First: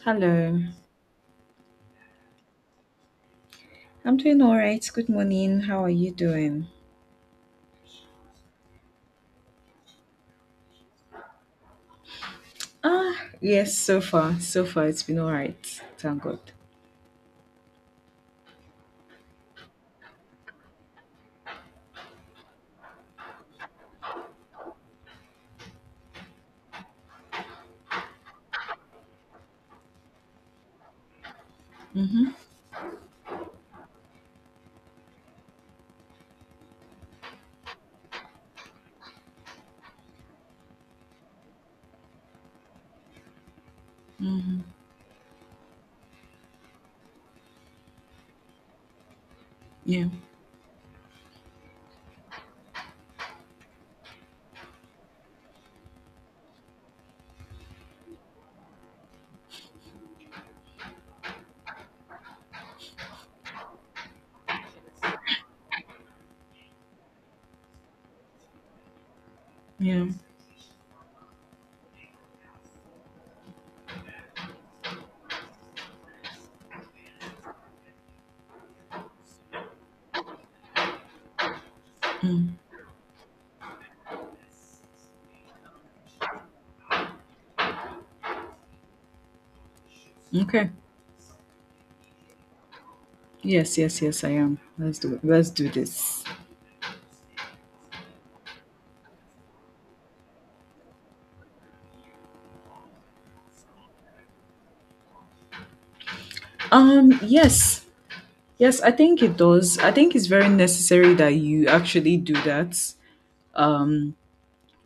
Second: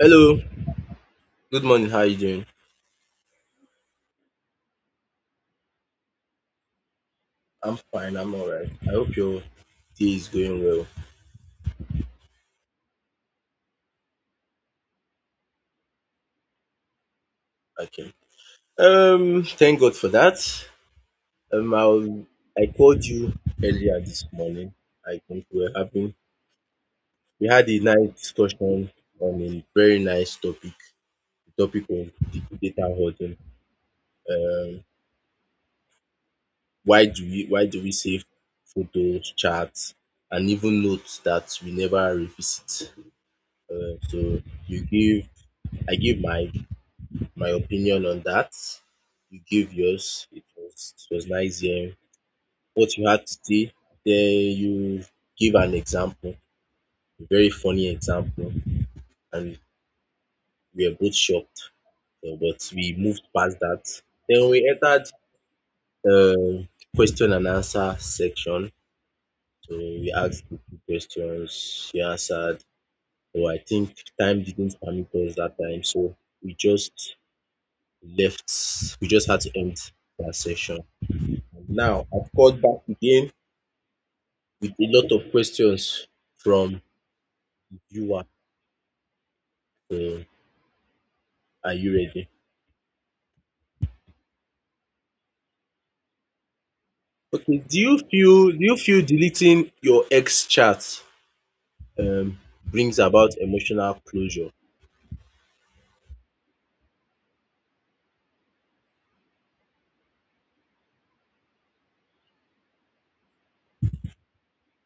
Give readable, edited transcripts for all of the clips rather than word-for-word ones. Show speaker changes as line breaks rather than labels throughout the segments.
Hello,
Hello.
good morning. How are you doing?
I'm doing all right. Good morning. How are you doing?
I'm fine. I'm all right. I hope your day is going well.
Yes, so far. So far, it's been all right. Thank God.
Okay. Thank God for that. Um, I will I called you earlier this morning. I think we're having we had a nice discussion on a very nice topic, the topic of the data hoarding. Um, why do we save photos, chats, and even notes that we never revisit? So you give I give my opinion on that. You gave
Yeah,
yours. It was nice hearing what you had to say. Then you give an example, a very funny example, and we were both shocked. But we moved past that. Then we entered um question and answer section. So
yeah.
we asked the two questions. She answered. So I think time didn't permit us that time. So we just left. We just had to end that session. Now, I've
mm,
called back again with a lot of questions from you. So,
Okay.
are you ready?
Yes, yes, yes, I am. Let's do it. Let's do this.
Okay. Do you feel deleting your ex chat um brings about emotional closure?
Yes. Yes, I think it does. I think it's very necessary that you actually do that. Um.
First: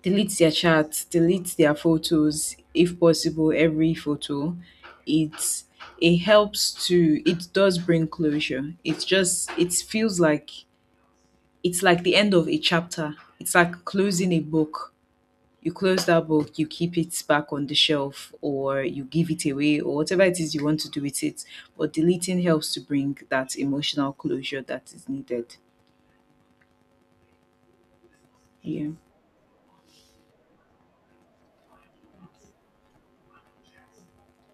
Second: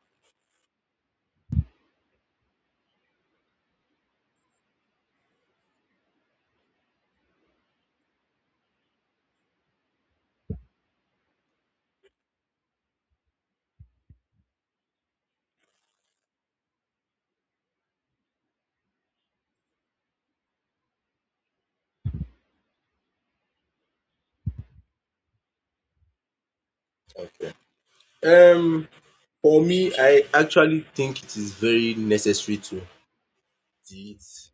Delete their chats, delete their photos if possible, every photo. It's it does bring closure. It's just it feels like it's like the end of a chapter. It's like closing a book. You close that book, you keep it back on the shelf or you give it away or whatever it is you want to do with it. But deleting helps to bring that emotional closure that is needed.
Okay. Um,
Yeah.
for me, I actually think it is very necessary to delete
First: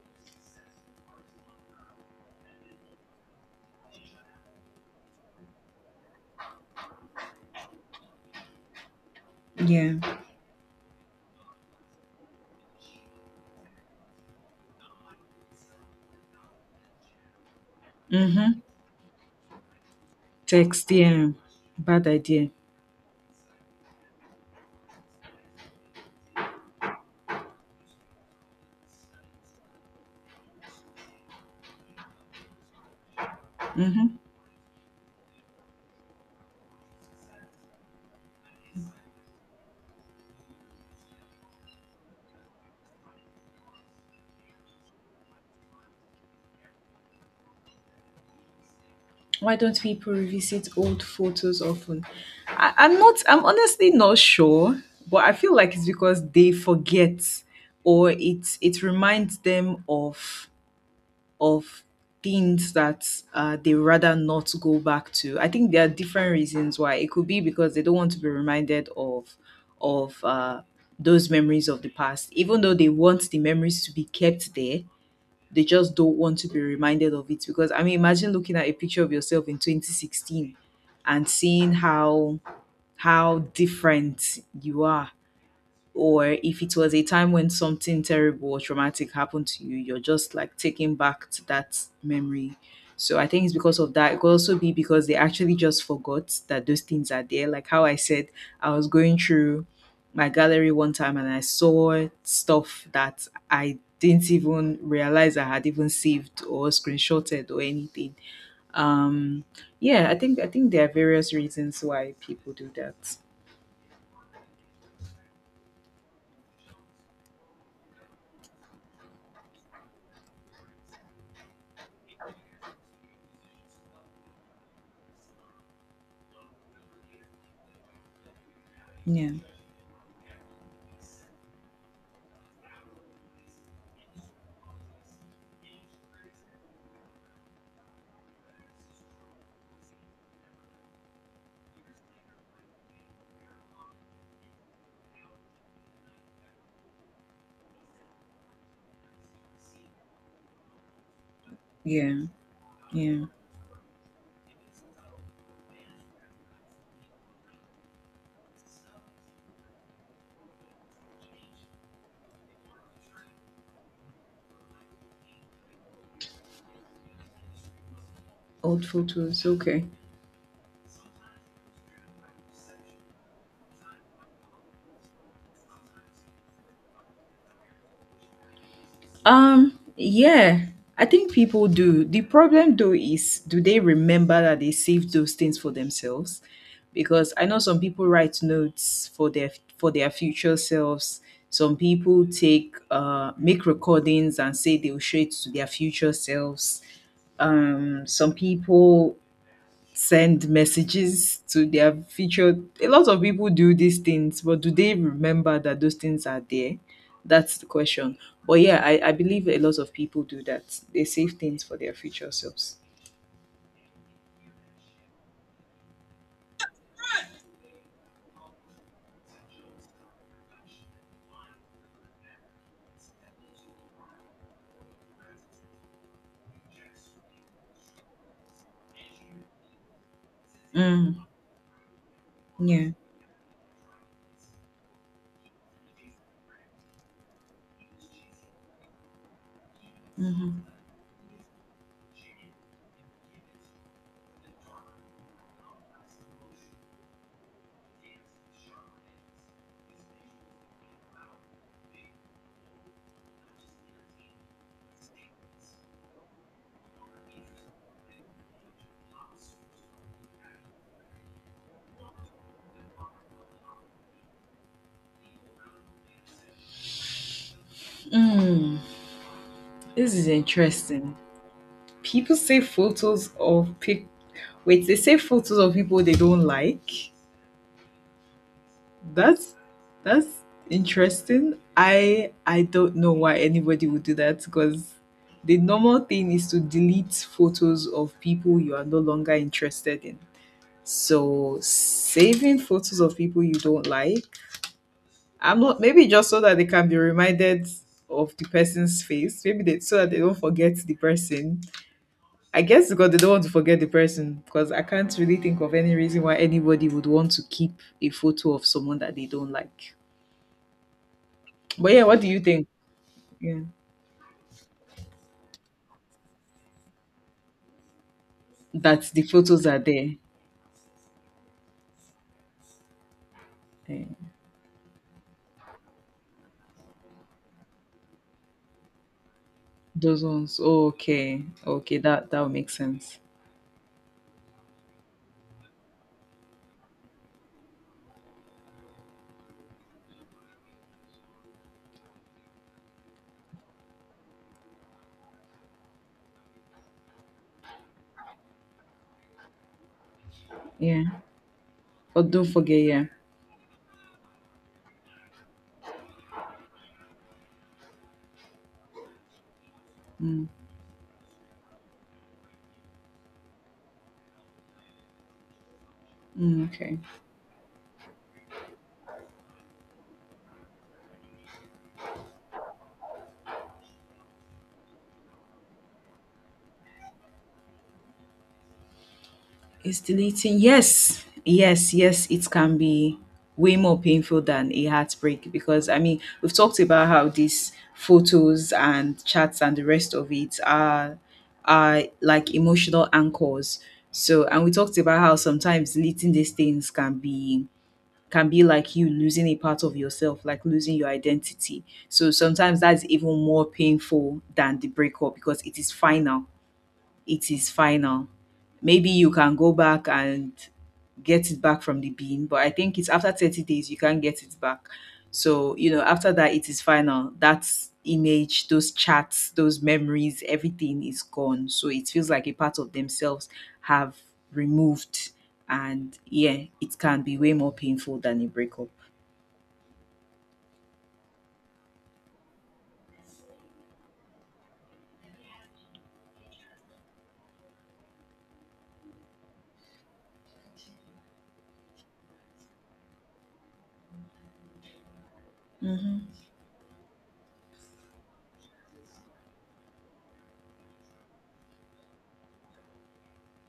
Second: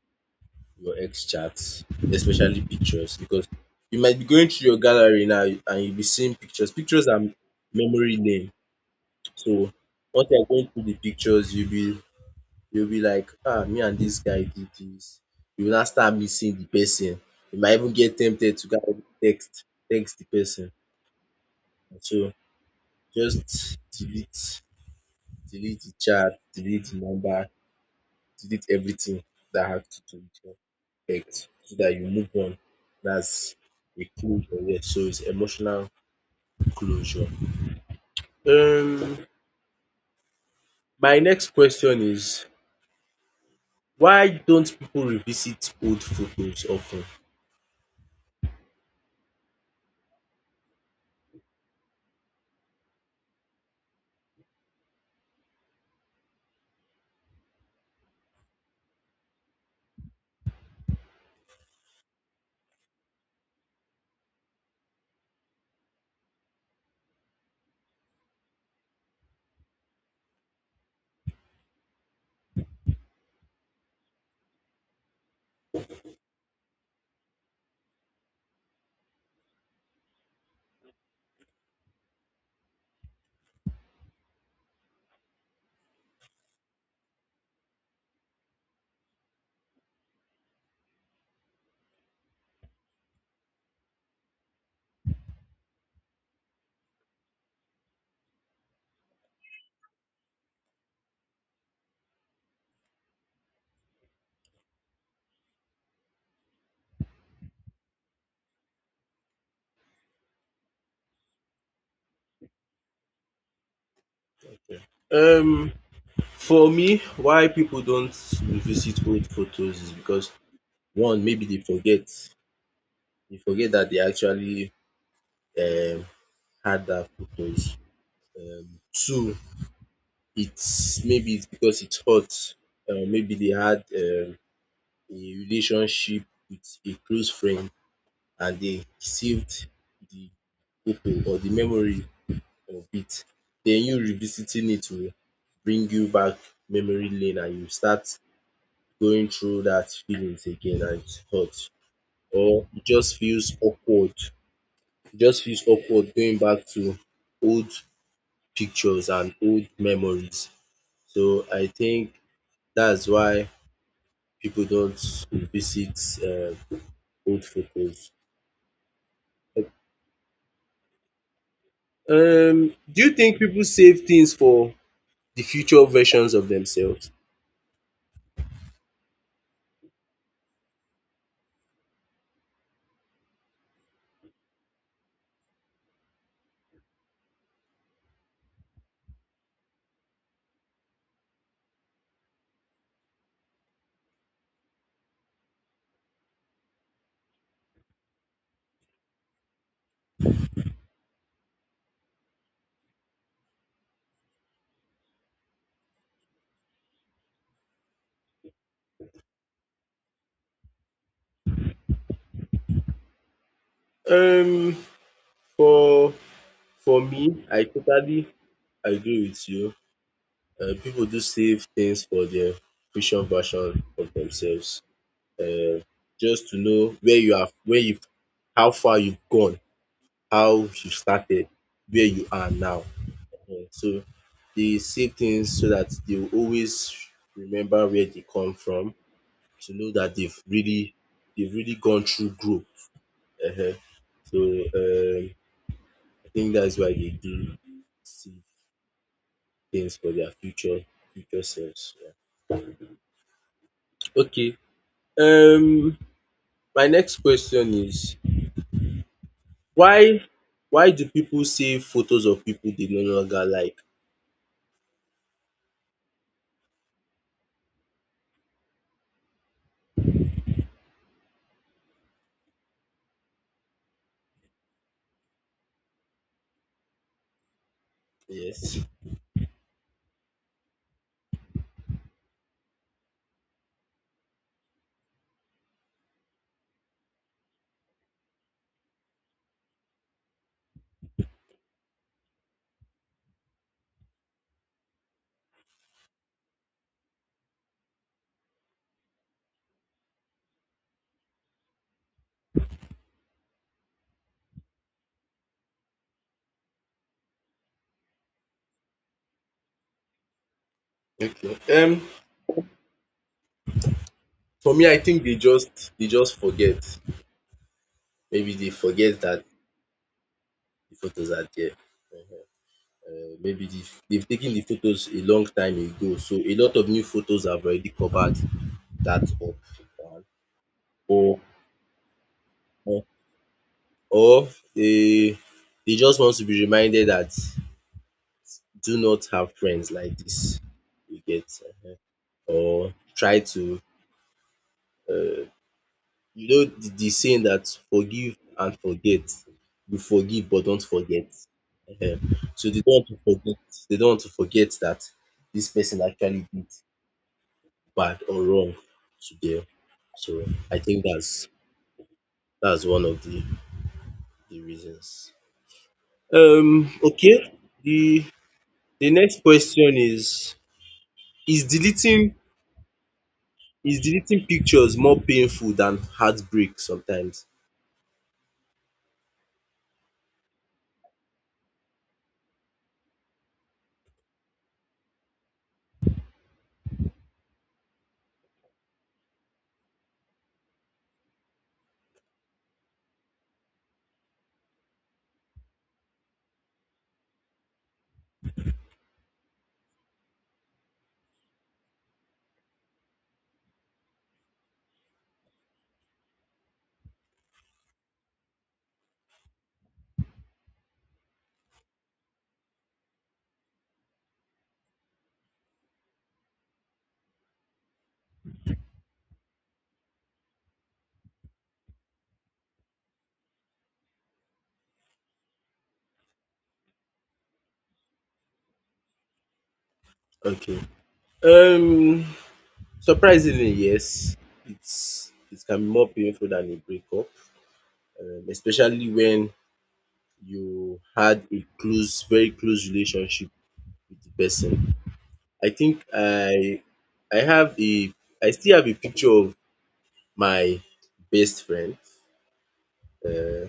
your ex chats, especially pictures, because you might be going through your gallery now and you'll be seeing pictures. Pictures are memory lane. So
Yeah.
once you are going through the pictures, you'll be like, “Ah, me and this guy did this. You will now start missing the person. You might even get tempted
Mm-hmm.
to go and text the person.
Text, yeah. Bad
So
idea.
just delete the chat, delete the number, delete everything that has to do with your ex so that you move on. That's a
Mm-hmm.
closure. Yes, so it's emotional closure. Um, my next question is why don't people revisit old photos often?
Why don't people revisit old photos often? I'm honestly not sure, but I feel like it's because they forget or it reminds them of things that they rather not go back to. I think there are different reasons why. It could be because they don't want to be reminded of those memories of the past, even though they want the memories to be kept there, they just don't want to be reminded of it, because I mean, imagine looking at a picture of yourself in 2016 and seeing how different you are, or if it was a time when something terrible or traumatic happened to you, you're just like taken back to that memory. So I think it's because of that. It could also be because they actually just forgot that those things are there. Like how I said, I was going through my gallery one time and I saw stuff that I didn't even realize I had even saved or screenshotted or anything. Um yeah, I think there are various reasons why people do that.
Um for me why people don't revisit old photos is because one maybe they forget that they actually um had that photos.
Yeah.
Two, it's maybe it's because it's hot maybe they had a relationship with a close friend and they saved the photo or the memory of it, then you revisiting it will bring you back memory lane and you start going through that feelings again and thoughts
Yeah.
or it just
Yeah.
feels awkward. It just feels awkward going back to old pictures and old memories. So I think that's why people don't revisit um old photos.
Old photos, okay.
Do you think people save things for the future versions of themselves?
Yeah, I think people do. The problem though is, do they remember that they saved those things for themselves? Because I know some people write notes for their future selves. Some people take make recordings and say they'll show it to their future selves. Some people send messages to their featured, a lot of people do these things, but do they remember that those things are there? That's the question. But yeah, I believe a lot of people do that, they save things for their future selves.
Um, for For me, I totally agree with you. People do save things for their future version of themselves. Uh, just to know where you how far you've gone, how you
mm,
started, where you are now.
yeah.
So they save things so that they will always remember where they come from to know that
hmm
they've really gone through growth. um So um I think that's why they do save things for their future selves. Yeah. Okay, um my next question is why why do people save photos of people they no longer like?
mm, this is interesting. People save photos of pic Wait, they save photos of people they don't like?
Yes,
That's that's interesting. I don't know why anybody would do that, because the normal thing is to delete photos of people you are no longer interested in. So saving photos of people you don't like, I'm not maybe just so that they can be reminded of the person's face. Maybe they so that they don't forget the person. I guess because they don't want to forget the person, because I can't really think of any reason why anybody would want to keep a photo of someone that they don't like.
okay.
But yeah, what do you think? Yeah.
For me I think they just forget, maybe they
That
forget
the
that
photos are there.
the photos are there. Maybe de
eh,
they've taken the photos a long time ago so a lot of new photos have already covered that up. Uh,
those ones. Oh,
or
okay. Okay, that would make
or
sense.
or They they just want to be reminded that do not have friends like this. You get? Or try to, you know, the saying that forgive and forget. You forgive but don't
Yeah.
forget. Ehen.
But don't
So
forget,
they don't
yeah.
want to forget. They don't want to forget that this person actually did bad or wrong to them. So I think that's one of the reasons.
Mm, okay.
Okay. The the next question is: Is deleting is deleting pictures more painful than heartbreak sometimes?
It's deleting. Yes. Yes, yes, it can be way more painful than a heartbreak, because I mean, we've talked about how these photos and chats and the rest of it are like emotional anchors. So, and we talked about how sometimes deleting these things can be like you losing a part of yourself, like losing your identity. So sometimes that's even more painful than the breakup, because it is final. It is final. Maybe you can go back and get it back from the bean, but I think it's after 30 days you can't get it back. So, you know, after that, it is final. That image, those chats, those memories, everything is gone. So it feels like a part of themselves have removed. And yeah, it can be way more painful than a breakup.
Okay. Um, surprisingly, yes. It's it can be more painful than a breakup, especially when you had a close, very close relationship with the person. I think
Mhm.
I I have a I still have a picture of my best friend. Uh,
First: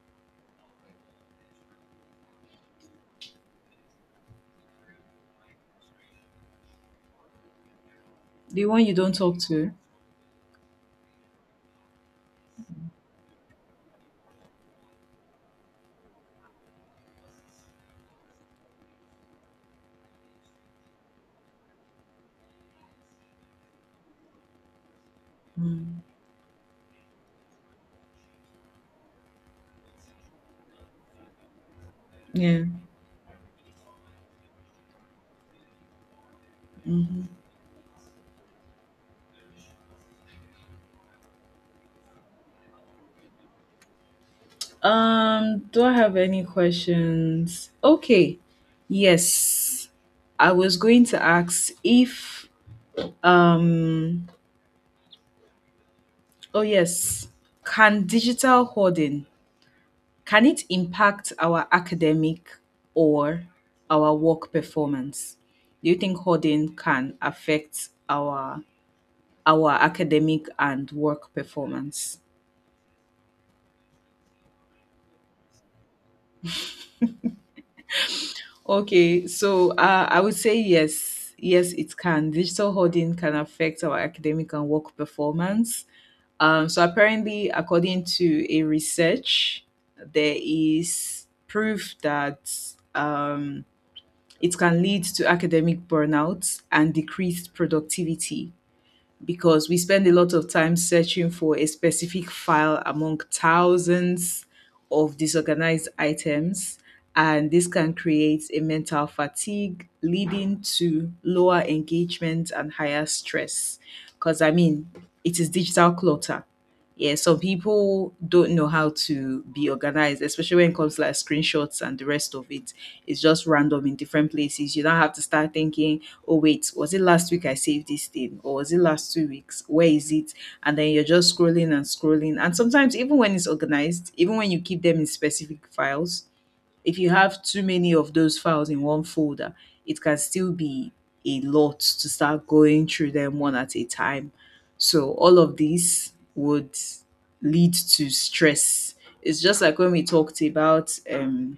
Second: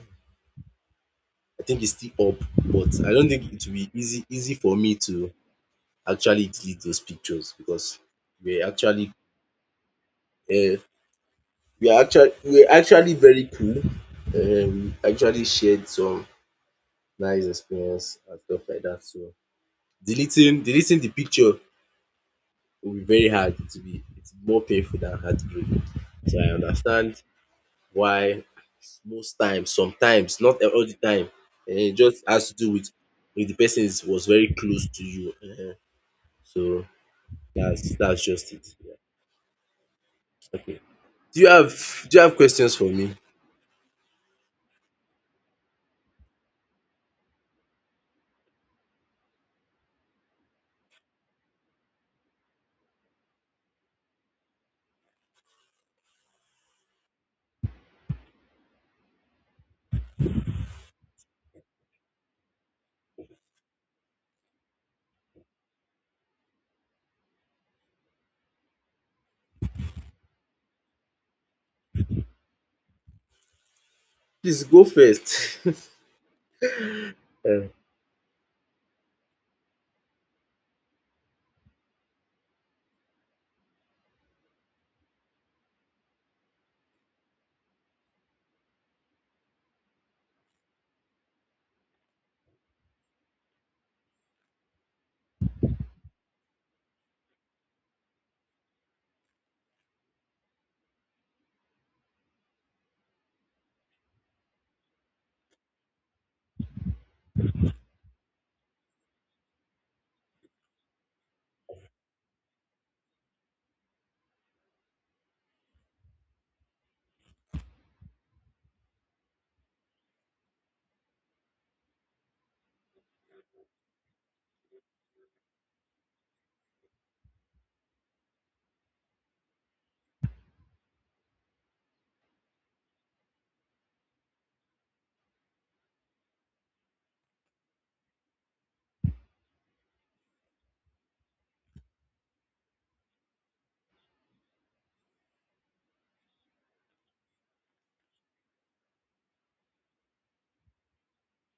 I think it's still up, but I don't think it will be easy for me to actually delete those pictures because we're
The one you
actually
don't talk to.
uh, we're actually very cool. We actually shared some nice experience and stuff like that. So deleting the picture will be very hard. It will be it's more painful than heartbreak.
Mm.
So I understand why most times, sometimes, not all the time, it just has to
Yeah.
do with if the person is was very close to you. So
Mhm.
that's just it. Yeah. Okay. Do you have questions for me?
Do I have any questions? Okay. Yes. I was going to ask if um oh yes, can digital hoarding, can it impact our academic or our work performance? Do you think hoarding can affect our academic and work performance?
Please go first. Um,
Okay, so I would say yes, yes, it can. Digital hoarding can affect our academic and work performance. So apparently, according to a research, there is proof that um, it can lead to academic burnout and decreased productivity, because we spend a lot of time searching for a specific file among thousands of disorganized items, and this can create a mental fatigue leading to lower engagement and higher stress. Because, I mean, it is digital clutter. Yeah, some people don't know how to be organized, especially when it comes to like screenshots and the rest of it. It's just random in different places. You don't have to start thinking, oh, wait, was it last week I saved this thing? Or was it last 2 weeks? Where is it? And then you're just scrolling and scrolling. And sometimes, even when it's organized, even when you keep them in specific files, if you have too many of those files in one folder, it can still be a lot to start going through them one at a time. So all of these would lead to stress. It's just like when we talked about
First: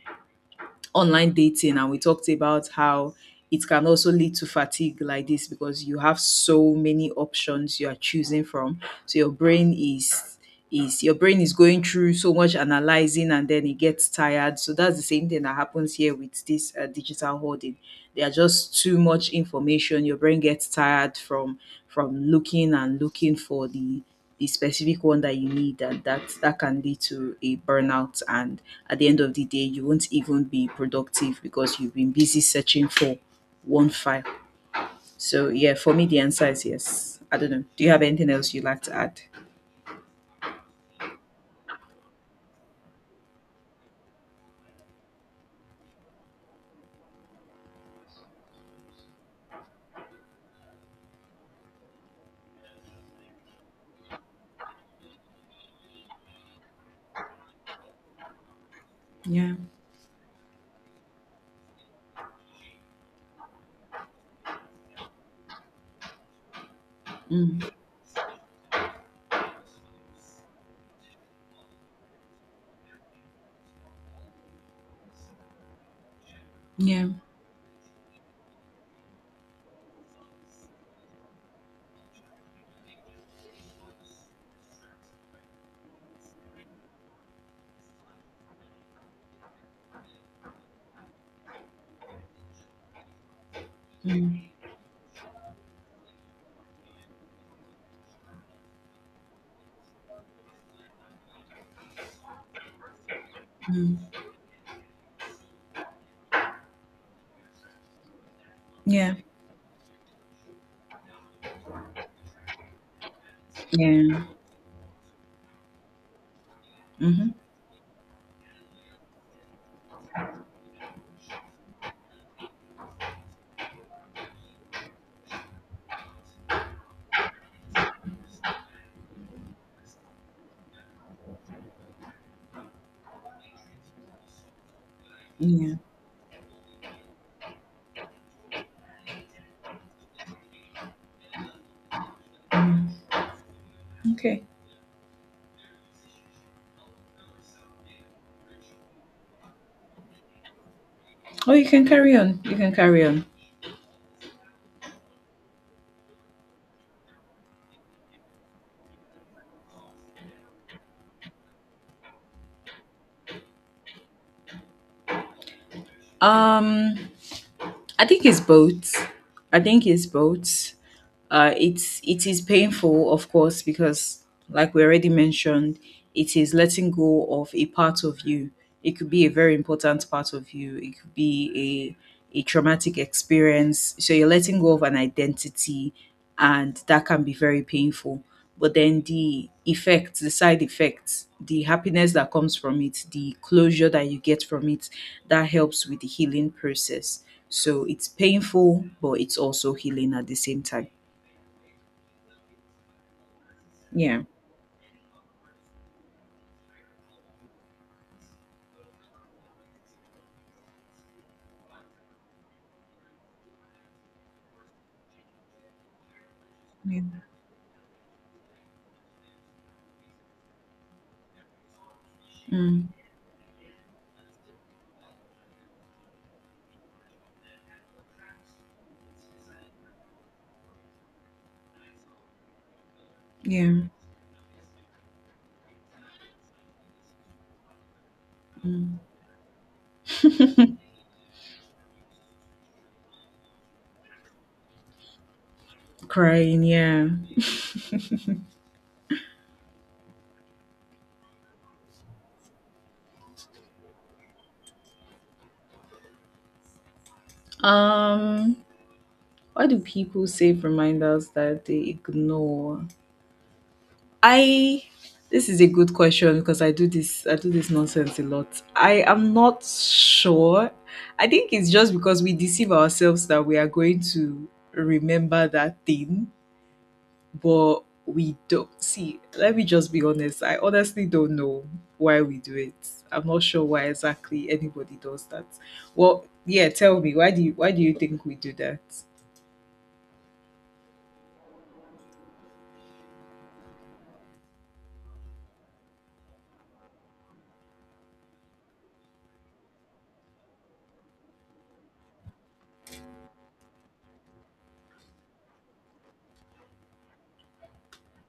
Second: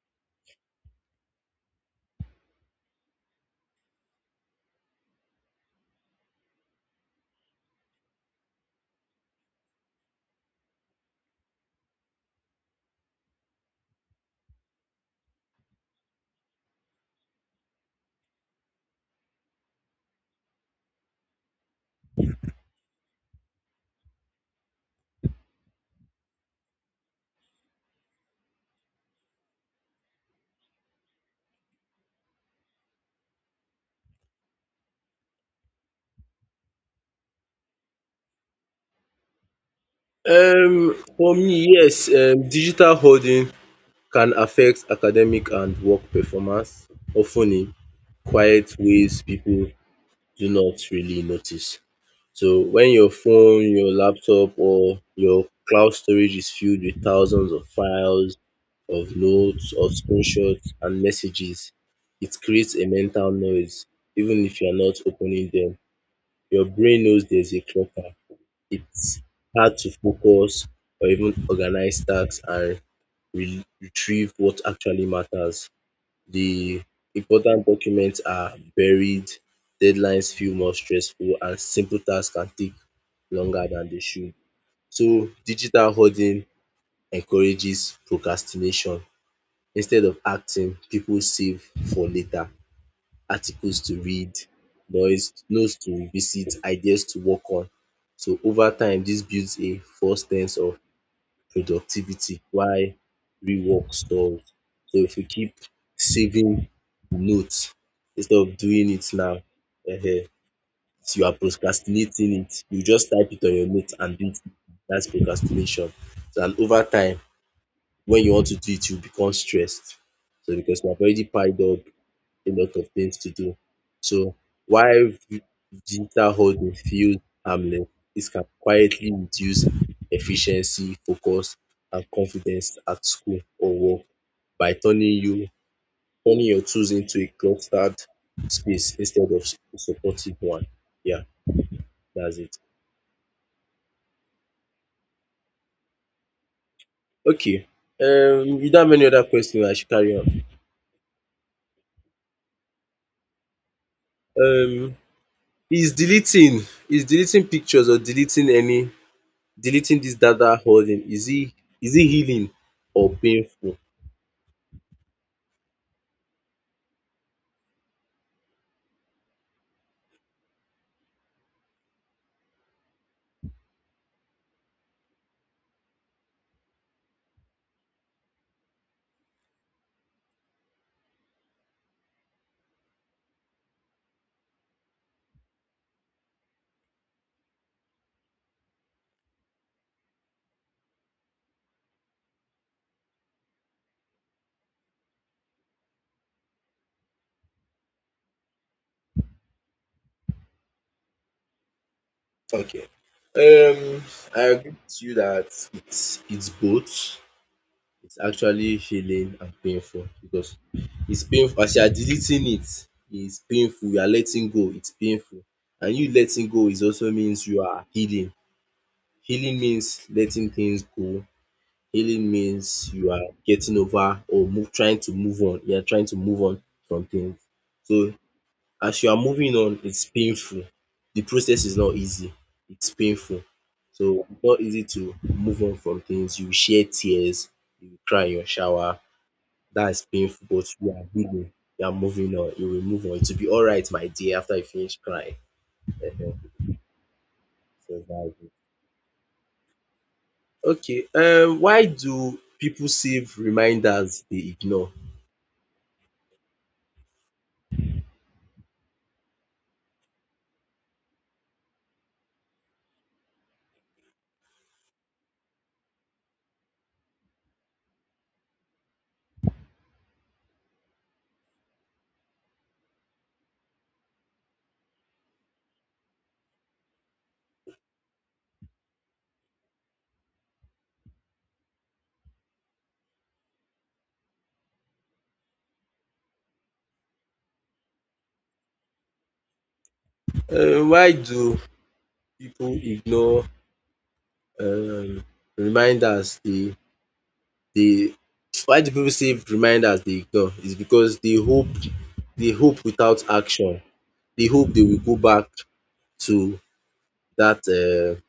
online dating, and we talked about how it can also lead to fatigue like this, because you have so many options you are choosing from, so your brain is going through so much analyzing and then it gets tired. So that's the same thing that happens here with this digital hoarding. There are just too much information, your brain gets tired from looking and looking for the specific one that you need, and that can lead to a burnout, and at the end of the day you won't even be productive because you've been busy searching for one file. So yeah, for me the answer is yes. I don't know, do you have anything else you'd like to add?
For me, yes, digital hoarding can affect academic and work performance, often in quiet ways people do not really notice. So when your phone, your laptop or your cloud storage is filled with thousands of files, of
Yeah.
notes, of screenshots and messages, it creates a mental noise even if you are not opening them, your brain knows there's a
Mm.
clock now. It's hard to focus or even organize tasks and retrieve what actually matters. The
Yeah.
important documents are buried, deadlines feel more stressful, and simple tasks can take longer than they should. So digital hoarding encourages procrastination. Instead of acting, people save for later, articles to read,
Mm.
noise, notes to visit, ideas to work on. So over time dis builds a false sense of productivity while real work
Mm.
stalls. So if you keep saving notes instead of doing it
Yeah.
now, um you are procrastinating it. You just type it on your note and
Yeah.
do it. Dats procrastination. And over time
Mm-hmm.
when you want to do it you become stressed so because you have already piled up a lot of things to do. So while digital hoarding feels harmless, this can quietly reduce efficiency, focus, and confidence at school or work by
Yeah.
turning your tools into a cluttered space instead of a supportive one. Yeah, that's it.
Okay.
Okay. Without many other questions, I should carry on.
Oh, you can carry on, you can carry on.
Um, is deleting is deleting pictures or deleting any deleting this data holding, is it healing or painful?
um i think it's both I think it's both. It is painful, of course, because, like we already mentioned, it is letting go of a part of you. It could be a very important part of you. It could be a traumatic experience. So you're letting go of an identity, and that can be very painful. But then the effects, the side effects, the happiness that comes from it, the closure that you get from it, that helps with the healing process. So it's painful, but it's also healing at the same time.
Okay. Um
Yeah.
I agree with you that it's both. It's actually healing and painful because it's painful as you are deleting it, it's painful. You are letting go, it's painful. And you letting go is also
Yeah.
means you are healing. Healing means letting things go. Healing
Mm,
means you are getting over or move trying to move on. You are trying to move on from things. So as you are moving on, it's painful. The process is not easy, it's painful.
yeah.
So it's not easy to move on from things. You shed tears, you cry in your
Mm.
shower. That is painful, but you are healing, you are moving on, you will move on. It will be alright, my dear, after you finish crying. Ehen,
Crying. Yeah.
so that's it. Okay, why do people save reminders they ignore?
Um. Why do people save reminders that they ignore? I. This is a good question, because I do this. I do this nonsense a lot. I am not sure. I think it's just because we deceive ourselves that we are going to remember that thing, but we don't see. Let me just be honest, I honestly don't know why we do it. I'm not sure why exactly anybody does that. Well, yeah, tell me, why do you think we do that?
Why do people ignore um reminders dey the why do people say reminders they ignore is because they hope, they hope without action. They hope they will go back to that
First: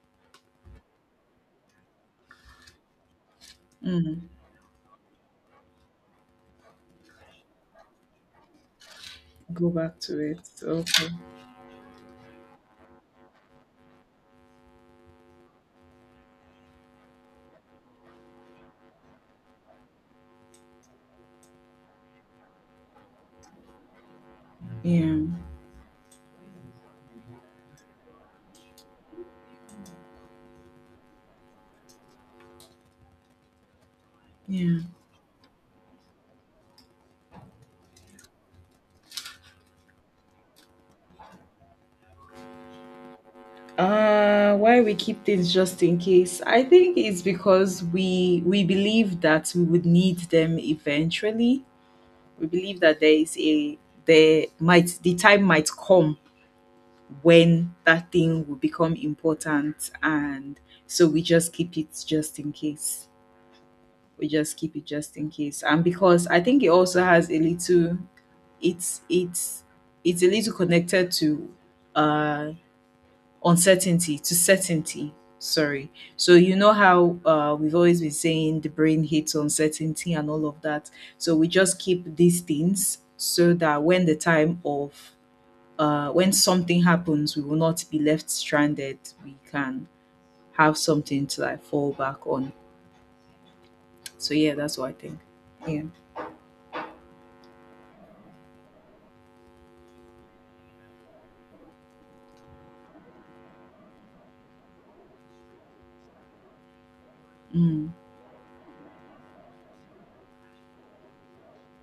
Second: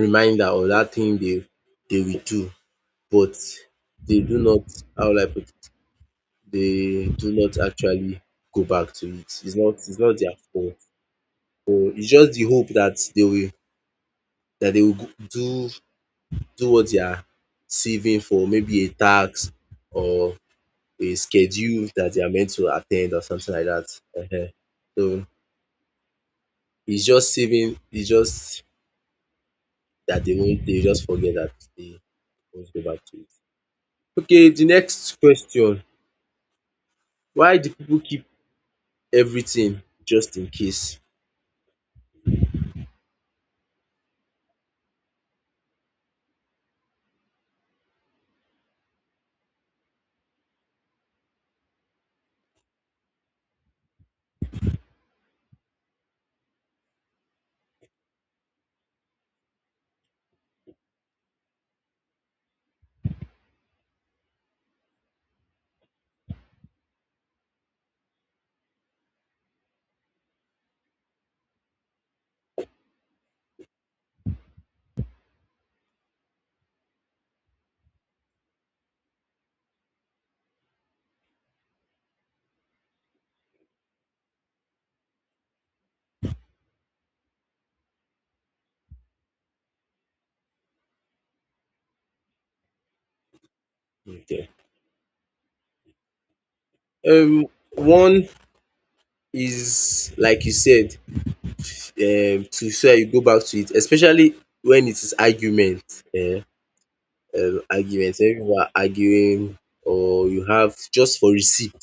reminder or that thing they will do, but they
Mm.
do not, how will I put it, they do not actually go back to it.
Go
It's
back
not
to
their
it,
fault.
okay.
So it's just the hope that they will do do what they are saving for, maybe a tax or a schedule that they are meant to attend or something like that. Ehen.
Yeah.
So it's just saving, it's just that they won't, they just forget that they won't go back to it. Okay, the
Yeah.
next question. Why do people keep everything just in case?
Why we keep things just in case, I think it's because we believe that we would need them eventually. We believe that there is a, there might, the time might come when that thing will become important, and so we just keep it just in case. We just keep it just in case. And because I think it also has a little, it's it's it's a little connected to uh uncertainty. To certainty, sorry. So, you know how we've always been saying the brain hates uncertainty and all of that. So we just keep these things so that when the time of when something happens, we will not be left stranded. We can have something to like fall back on. So
Okay.
yeah, that's what I think. Yeah.
Um, one is like you said, to so that you go back to it, especially when it is argument. Eh,
Mm.
argument, when you are arguing or you have just for receipt,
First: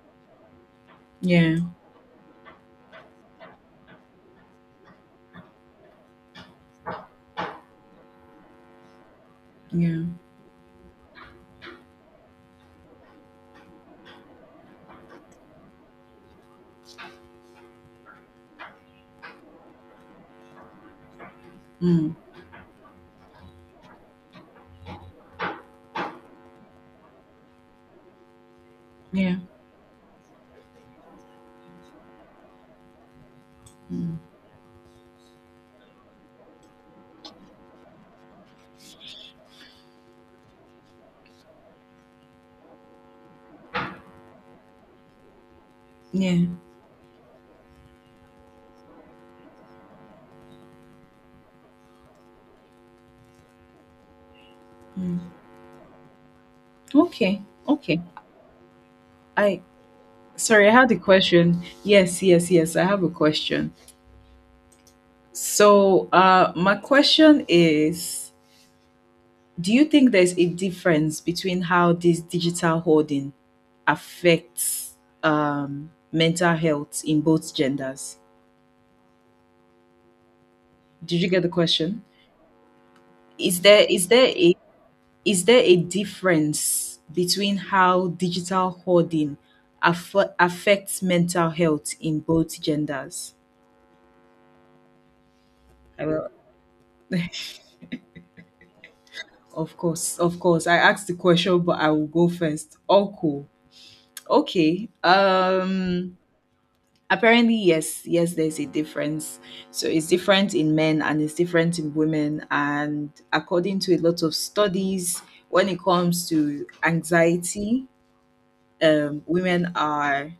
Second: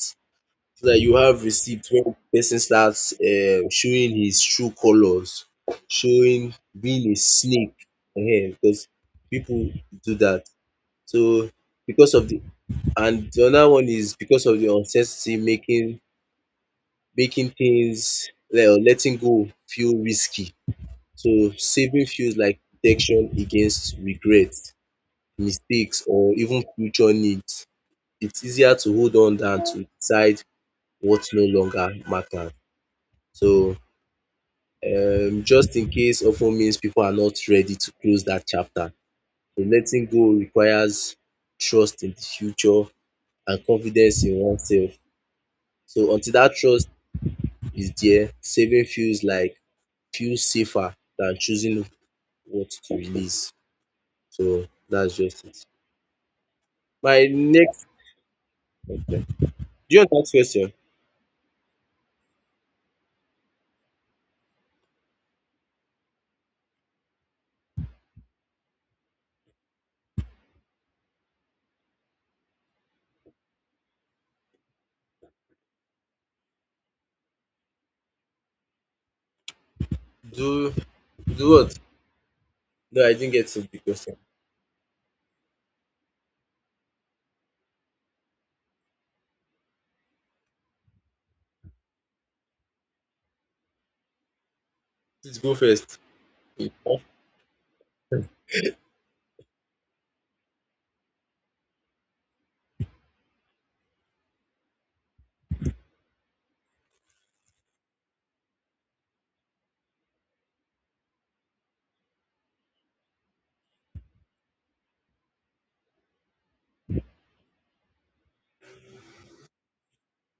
so that you have
Yeah.
receipt when person starts showing his true colors, showing being a snake because people do
Yeah.
that. So because of the and the other one is because of the uncertainty making things like or letting go feel risky. So saving
Mm.
feels like protection against regret, mistakes or even future needs. It's easier to hold on
Yeah.
than to decide what no longer matters. So
Mm.
just in case often means people are not ready to close that chapter. So letting go requires trust in the future and confidence in oneself. So until
Yeah.
that trust is there, saving feels like feels safer than choosing what to release. So that's
Mm.
just it. My
Okay.
next
Okay.
question. Do
I
you want to ask
Sorry,
question?
I had a question. Yes, yes, yes. I have a question. So my question is, do you think there's a difference between how this digital hoarding affects mental health in both genders?
Do
Did you get
do
the
what?
question?
No, I didn't get to
Is
the
there is
question.
there a is there a difference between how digital hoarding affects mental health in both genders?
Please go first.
I will,
Okay.
of course, of course. I asked the question, but I will go first. Oh, cool. Okay. Apparently, yes, there's a difference. So it's different in men and it's different in women. And according to a lot of studies, when it comes to anxiety, women are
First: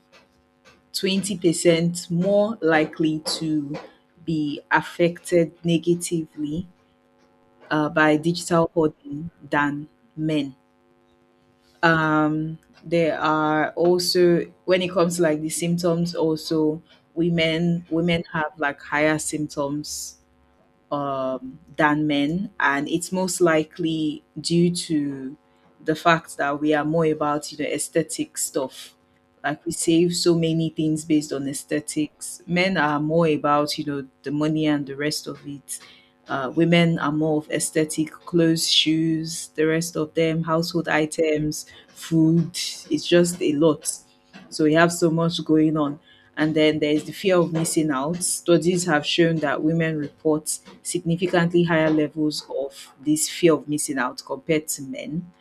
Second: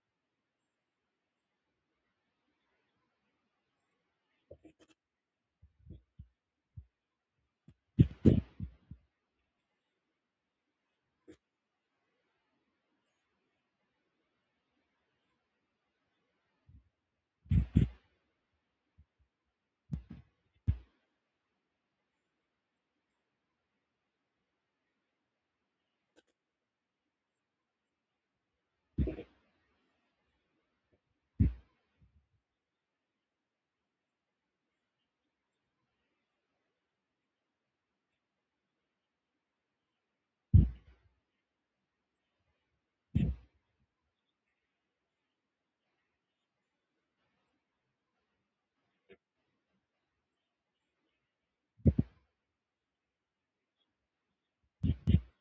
20% more likely to be affected negatively by digital hoarding than men. um there are also, when it comes to like the symptoms also, women have like higher symptoms than men, and it's most likely due to the fact that we are more about aesthetic stuff. Like we save so many things based on aesthetics. Men are more about the money and the rest of it. Women are more of aesthetic clothes, shoes, the rest of them, household items, food. It's just a lot. So we have so much going on, and then there is the fear of missing out. Studies have shown that women report significantly higher levels of this fear of missing out compared to men.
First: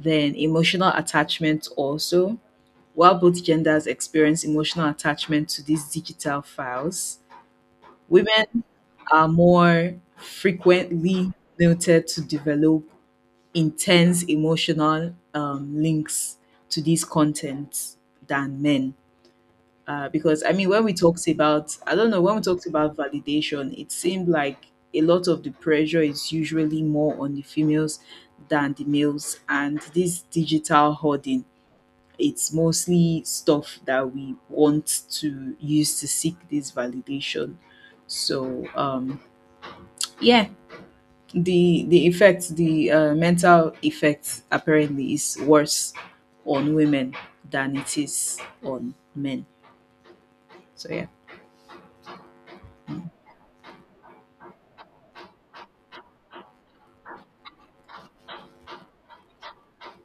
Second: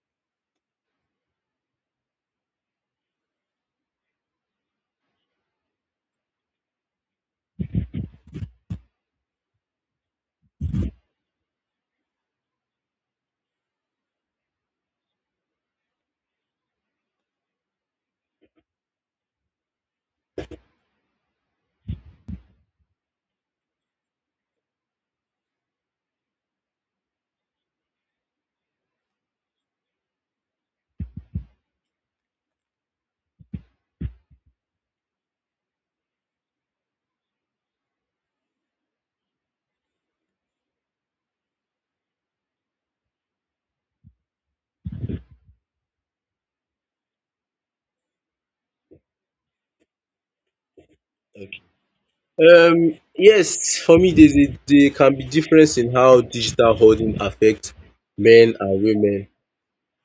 Then emotional attachment also. While both genders experience emotional attachment to these digital files, women are more frequently noted to develop intense emotional links to these contents than men, because I mean, when we talked about, I don't know, when we talked about validation, it seemed like a lot of the pressure is usually more on the females than the males, and this digital hoarding, it's mostly stuff that we want to use to seek this validation. So, yeah, the effect, the mental effect, apparently is worse on women than it is on men. So yeah.
Yes, for me, there's a, there can be difference in how digital hoarding affects men and women,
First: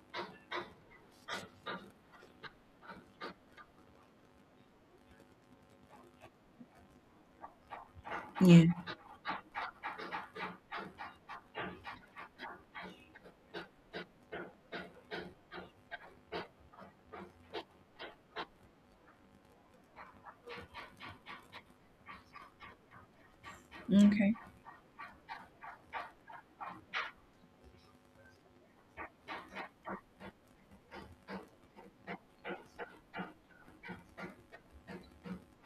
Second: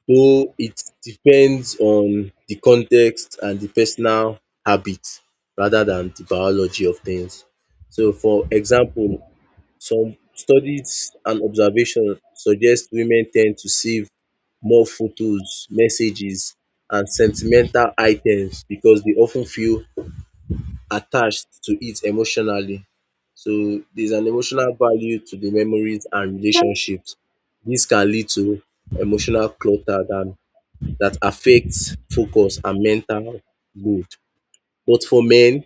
though it depends on the context and the personal habits rather than the biology of things. So, for
Yeah.
example, some studies and observations suggest women tend to save more photos, messages, and sentimental items because they often feel attached to it emotionally. So there's an
Okay.
emotional value to the memories and relationships. This can lead to emotional clutter than that affects focus and mental load. But for men,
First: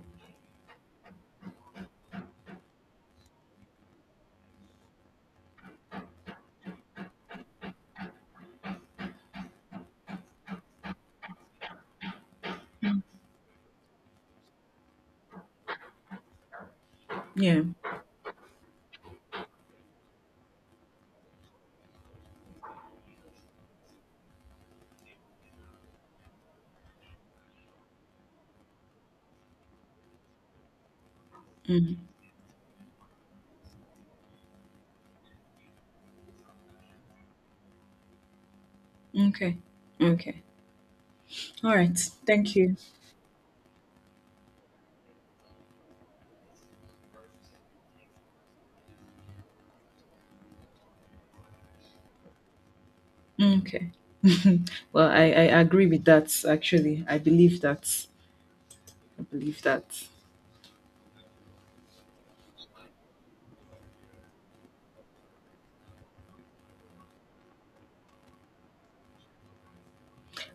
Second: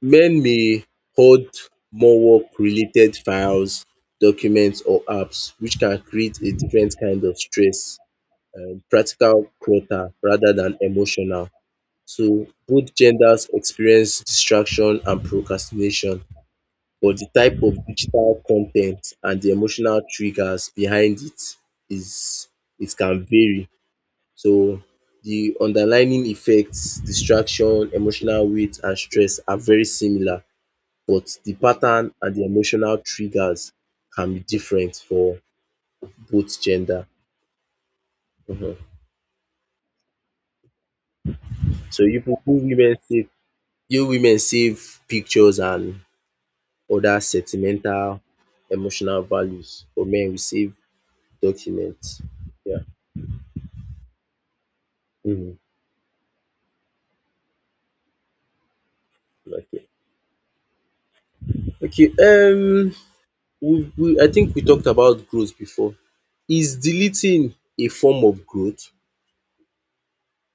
men may hold more work-related files, documents, or apps, which can create a different kind of stress, practical clutter rather than emotional. So both genders experience distraction and procrastination but the
Yeah.
type of digital content and the emotional triggers behind it is it can vary. So the underlying effects, distraction, emotional weight and stress are very similar but the
Mm.
pattern and the emotional triggers can be different for both gender. um
Okay. Okay. All right.
So you pipu
Thank you.
women save, you women save pictures and other sentimental emotional values. For men we save documents. Yeah.
Okay. Well, I,
um
I agree with that actually. I believe that. I believe that.
Okay. Okay, we I think we talked about growth before. Is deleting a form of growth?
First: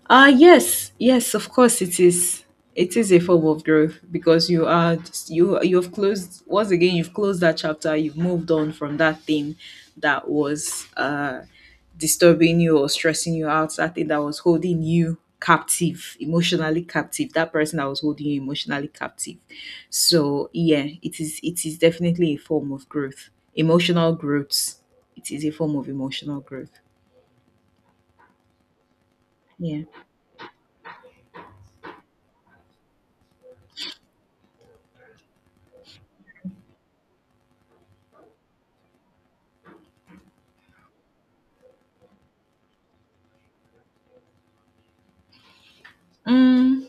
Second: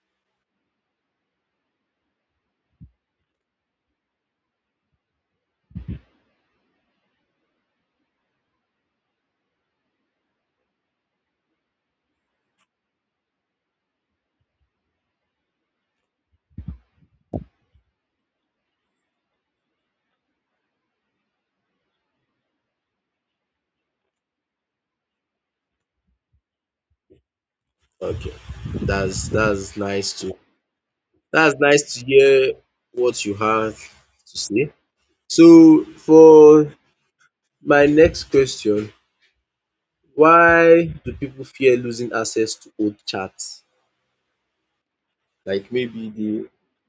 Uh, yes, of course it is. It is a form of growth because you are you've closed. Once again, you've closed that chapter, you've moved on from that thing that was disturbing you or stressing you out, that thing that was holding you captive, emotionally captive, that person that was holding you emotionally captive. So yeah, it is definitely a form of growth. Emotional growth. It is a form of emotional growth.
Okay. That's
Yeah.
nice to, that's nice to hear what you have to say. So for my next question, why do people fear losing access to old chats? Like maybe the,
Mm.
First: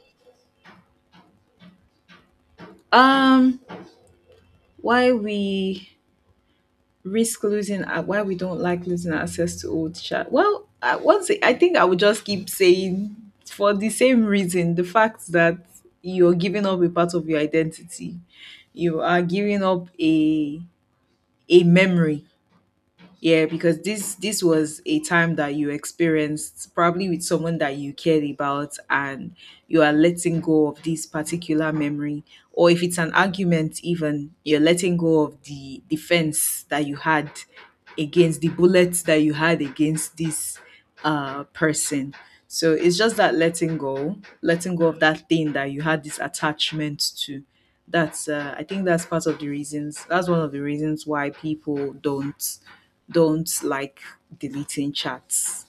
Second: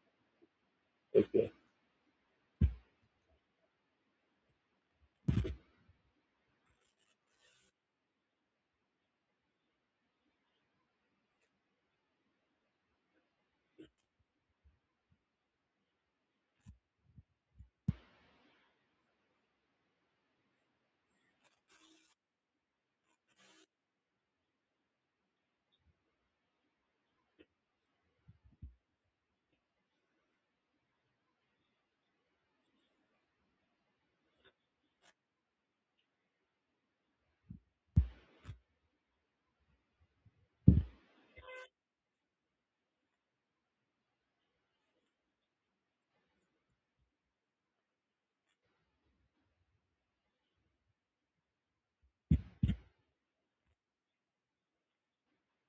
okay.
um why we risk losing, why we don't like losing access to old chat. Well, once I think I would just keep saying, for the same reason, the fact that you're giving up a part of your identity, you are giving up a memory. Yeah, because this was a time that you experienced probably with someone that you cared about, and you are letting go of this particular memory. Or if it's an argument, even, you're letting go of the defense that you had against the bullets that you had against this person. So it's just that letting go of that thing that you had this attachment to. That's I think that's part of the reasons. That's one of the reasons why people don't like deleting chats.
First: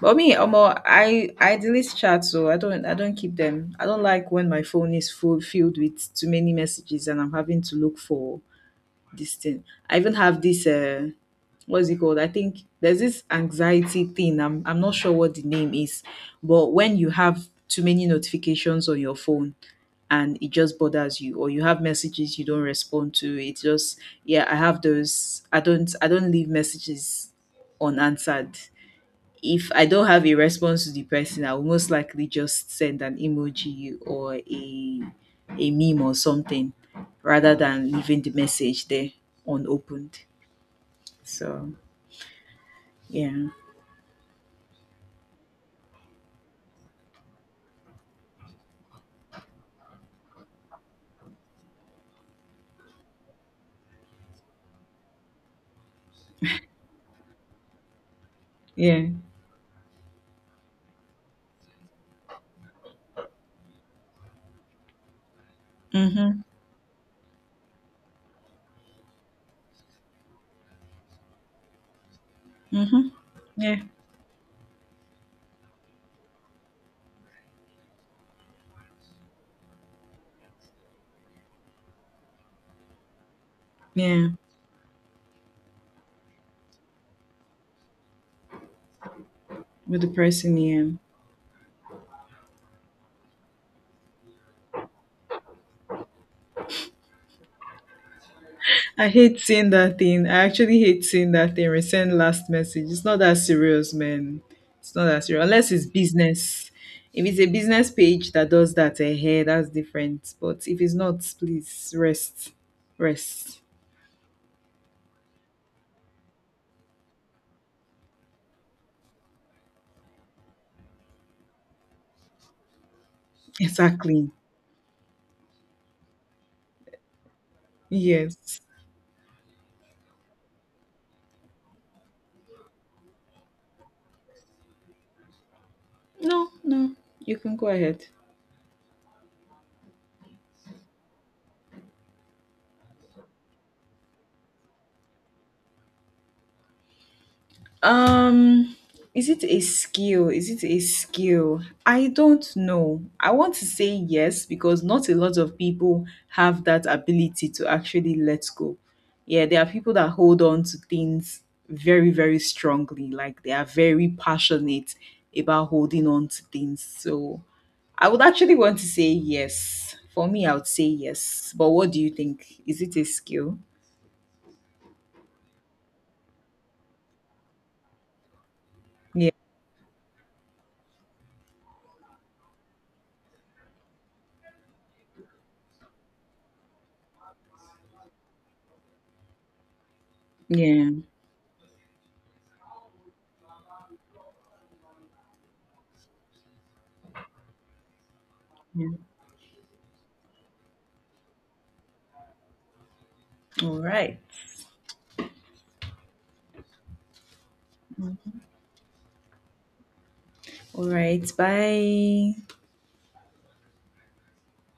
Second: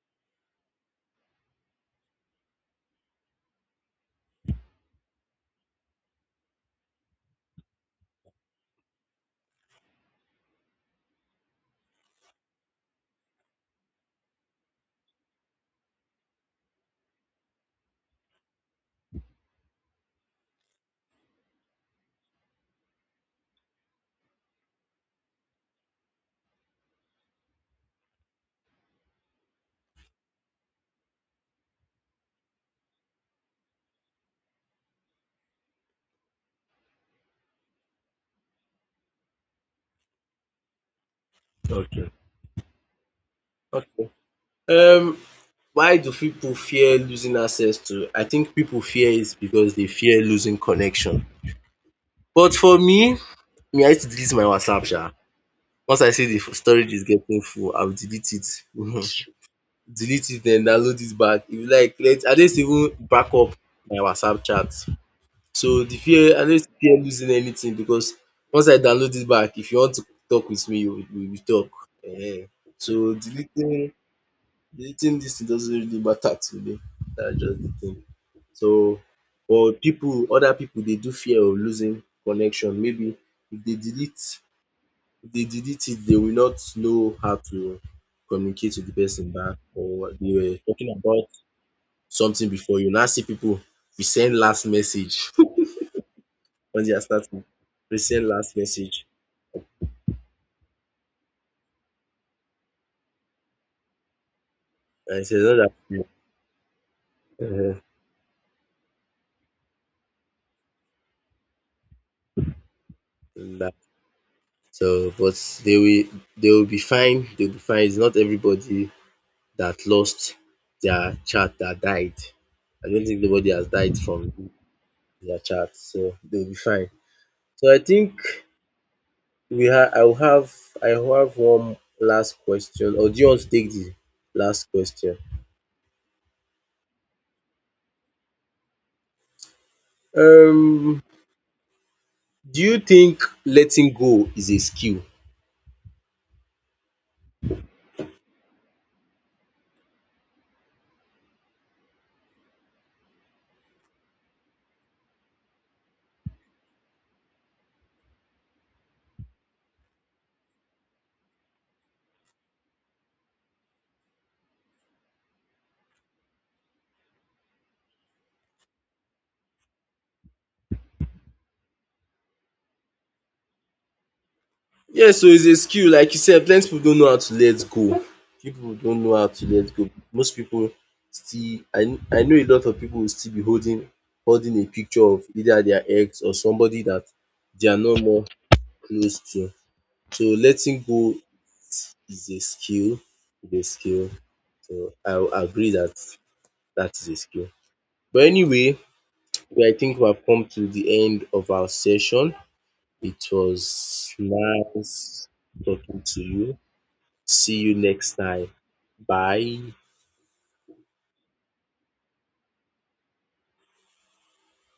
But me, Omo, I delete chats, so I don't keep them. I don't like when my phone is full, filled with too many messages and I'm having to look for this thing. I even have this what's it called? I think there's this anxiety thing. I'm not sure what the name is, but when you have too many notifications on your phone, and it just bothers you, or you have messages you don't respond to, it's just, yeah, I have those. I don't leave messages unanswered. If I don't have a response to the person, I will most likely just send an emoji or a meme or something, rather than leaving the message there unopened. So
Okay.
yeah.
Okay. Um Why do pipu fear losing access to? I think pipu fear it because dey fear losing connection. But for me, me I used to delete my WhatsApp sha. Once I see the storage is getting full, I will delete it.
Yeah.
Delete it then download it back. If you like let I no used to even back up my WhatsApp chat. So the fear,
Mm-hmm.
I no used to fear losing anything because once I download it back, if you want to talk with me, you we will talk. um
Mm-hmm.
So
Yeah.
deleting dis thing doesn't really matter to me. That's just the thing. So but pipu, other pipu dey do fear of losing connection, maybe if dey delete,
Yeah.
if dey delete it dey will not know how to communicate with the person back or
With the
they were
person,
talking
yeah.
about something before you now see pipu resend last message con their status, resend last message
I hate seeing that thing. I actually hate seeing that thing. Resend last message. It's not that serious, man. It's not
and
that
it's
serious.
another.
Unless it's business. If it's a business page that does that, eh, eh, that's different. But if it's not, please rest. Rest.
um so but they will, they will be fine, they will be fine, it's not everybody that lost their child that died. I don't think nobody has died
Exactly.
from their child, so they'll be fine. So I think
Yes.
we have. I will have, I will have one last question, or do you want to take the last question?
No, no. You can go ahead.
Um, do you think letting go is a skill?
Um, is it a skill? Is it a skill? I don't know. I want to say yes because not a lot of people have that ability to actually let go. Yeah, there are people that hold on to things very, very strongly. Like they are very passionate about holding on to things. So I would actually want to say yes. For me, I would say yes. But what do you think? Is it a skill?
Yes, so it's a skill, like you said plenty people don't know how to let go. People don't know how
Yeah.
to let go. Most people still I know a lot of people will still be holding, holding a picture of either their ex or somebody that they are no more close to. So letting
Yeah.
go is a skill, is a skill. So I will agree that that is a skill. But anyway,
Yeah.
we I think we have come to the end of our session. It
All
was
right.
nice talking to you. See you next time. Bye.
All right. Bye.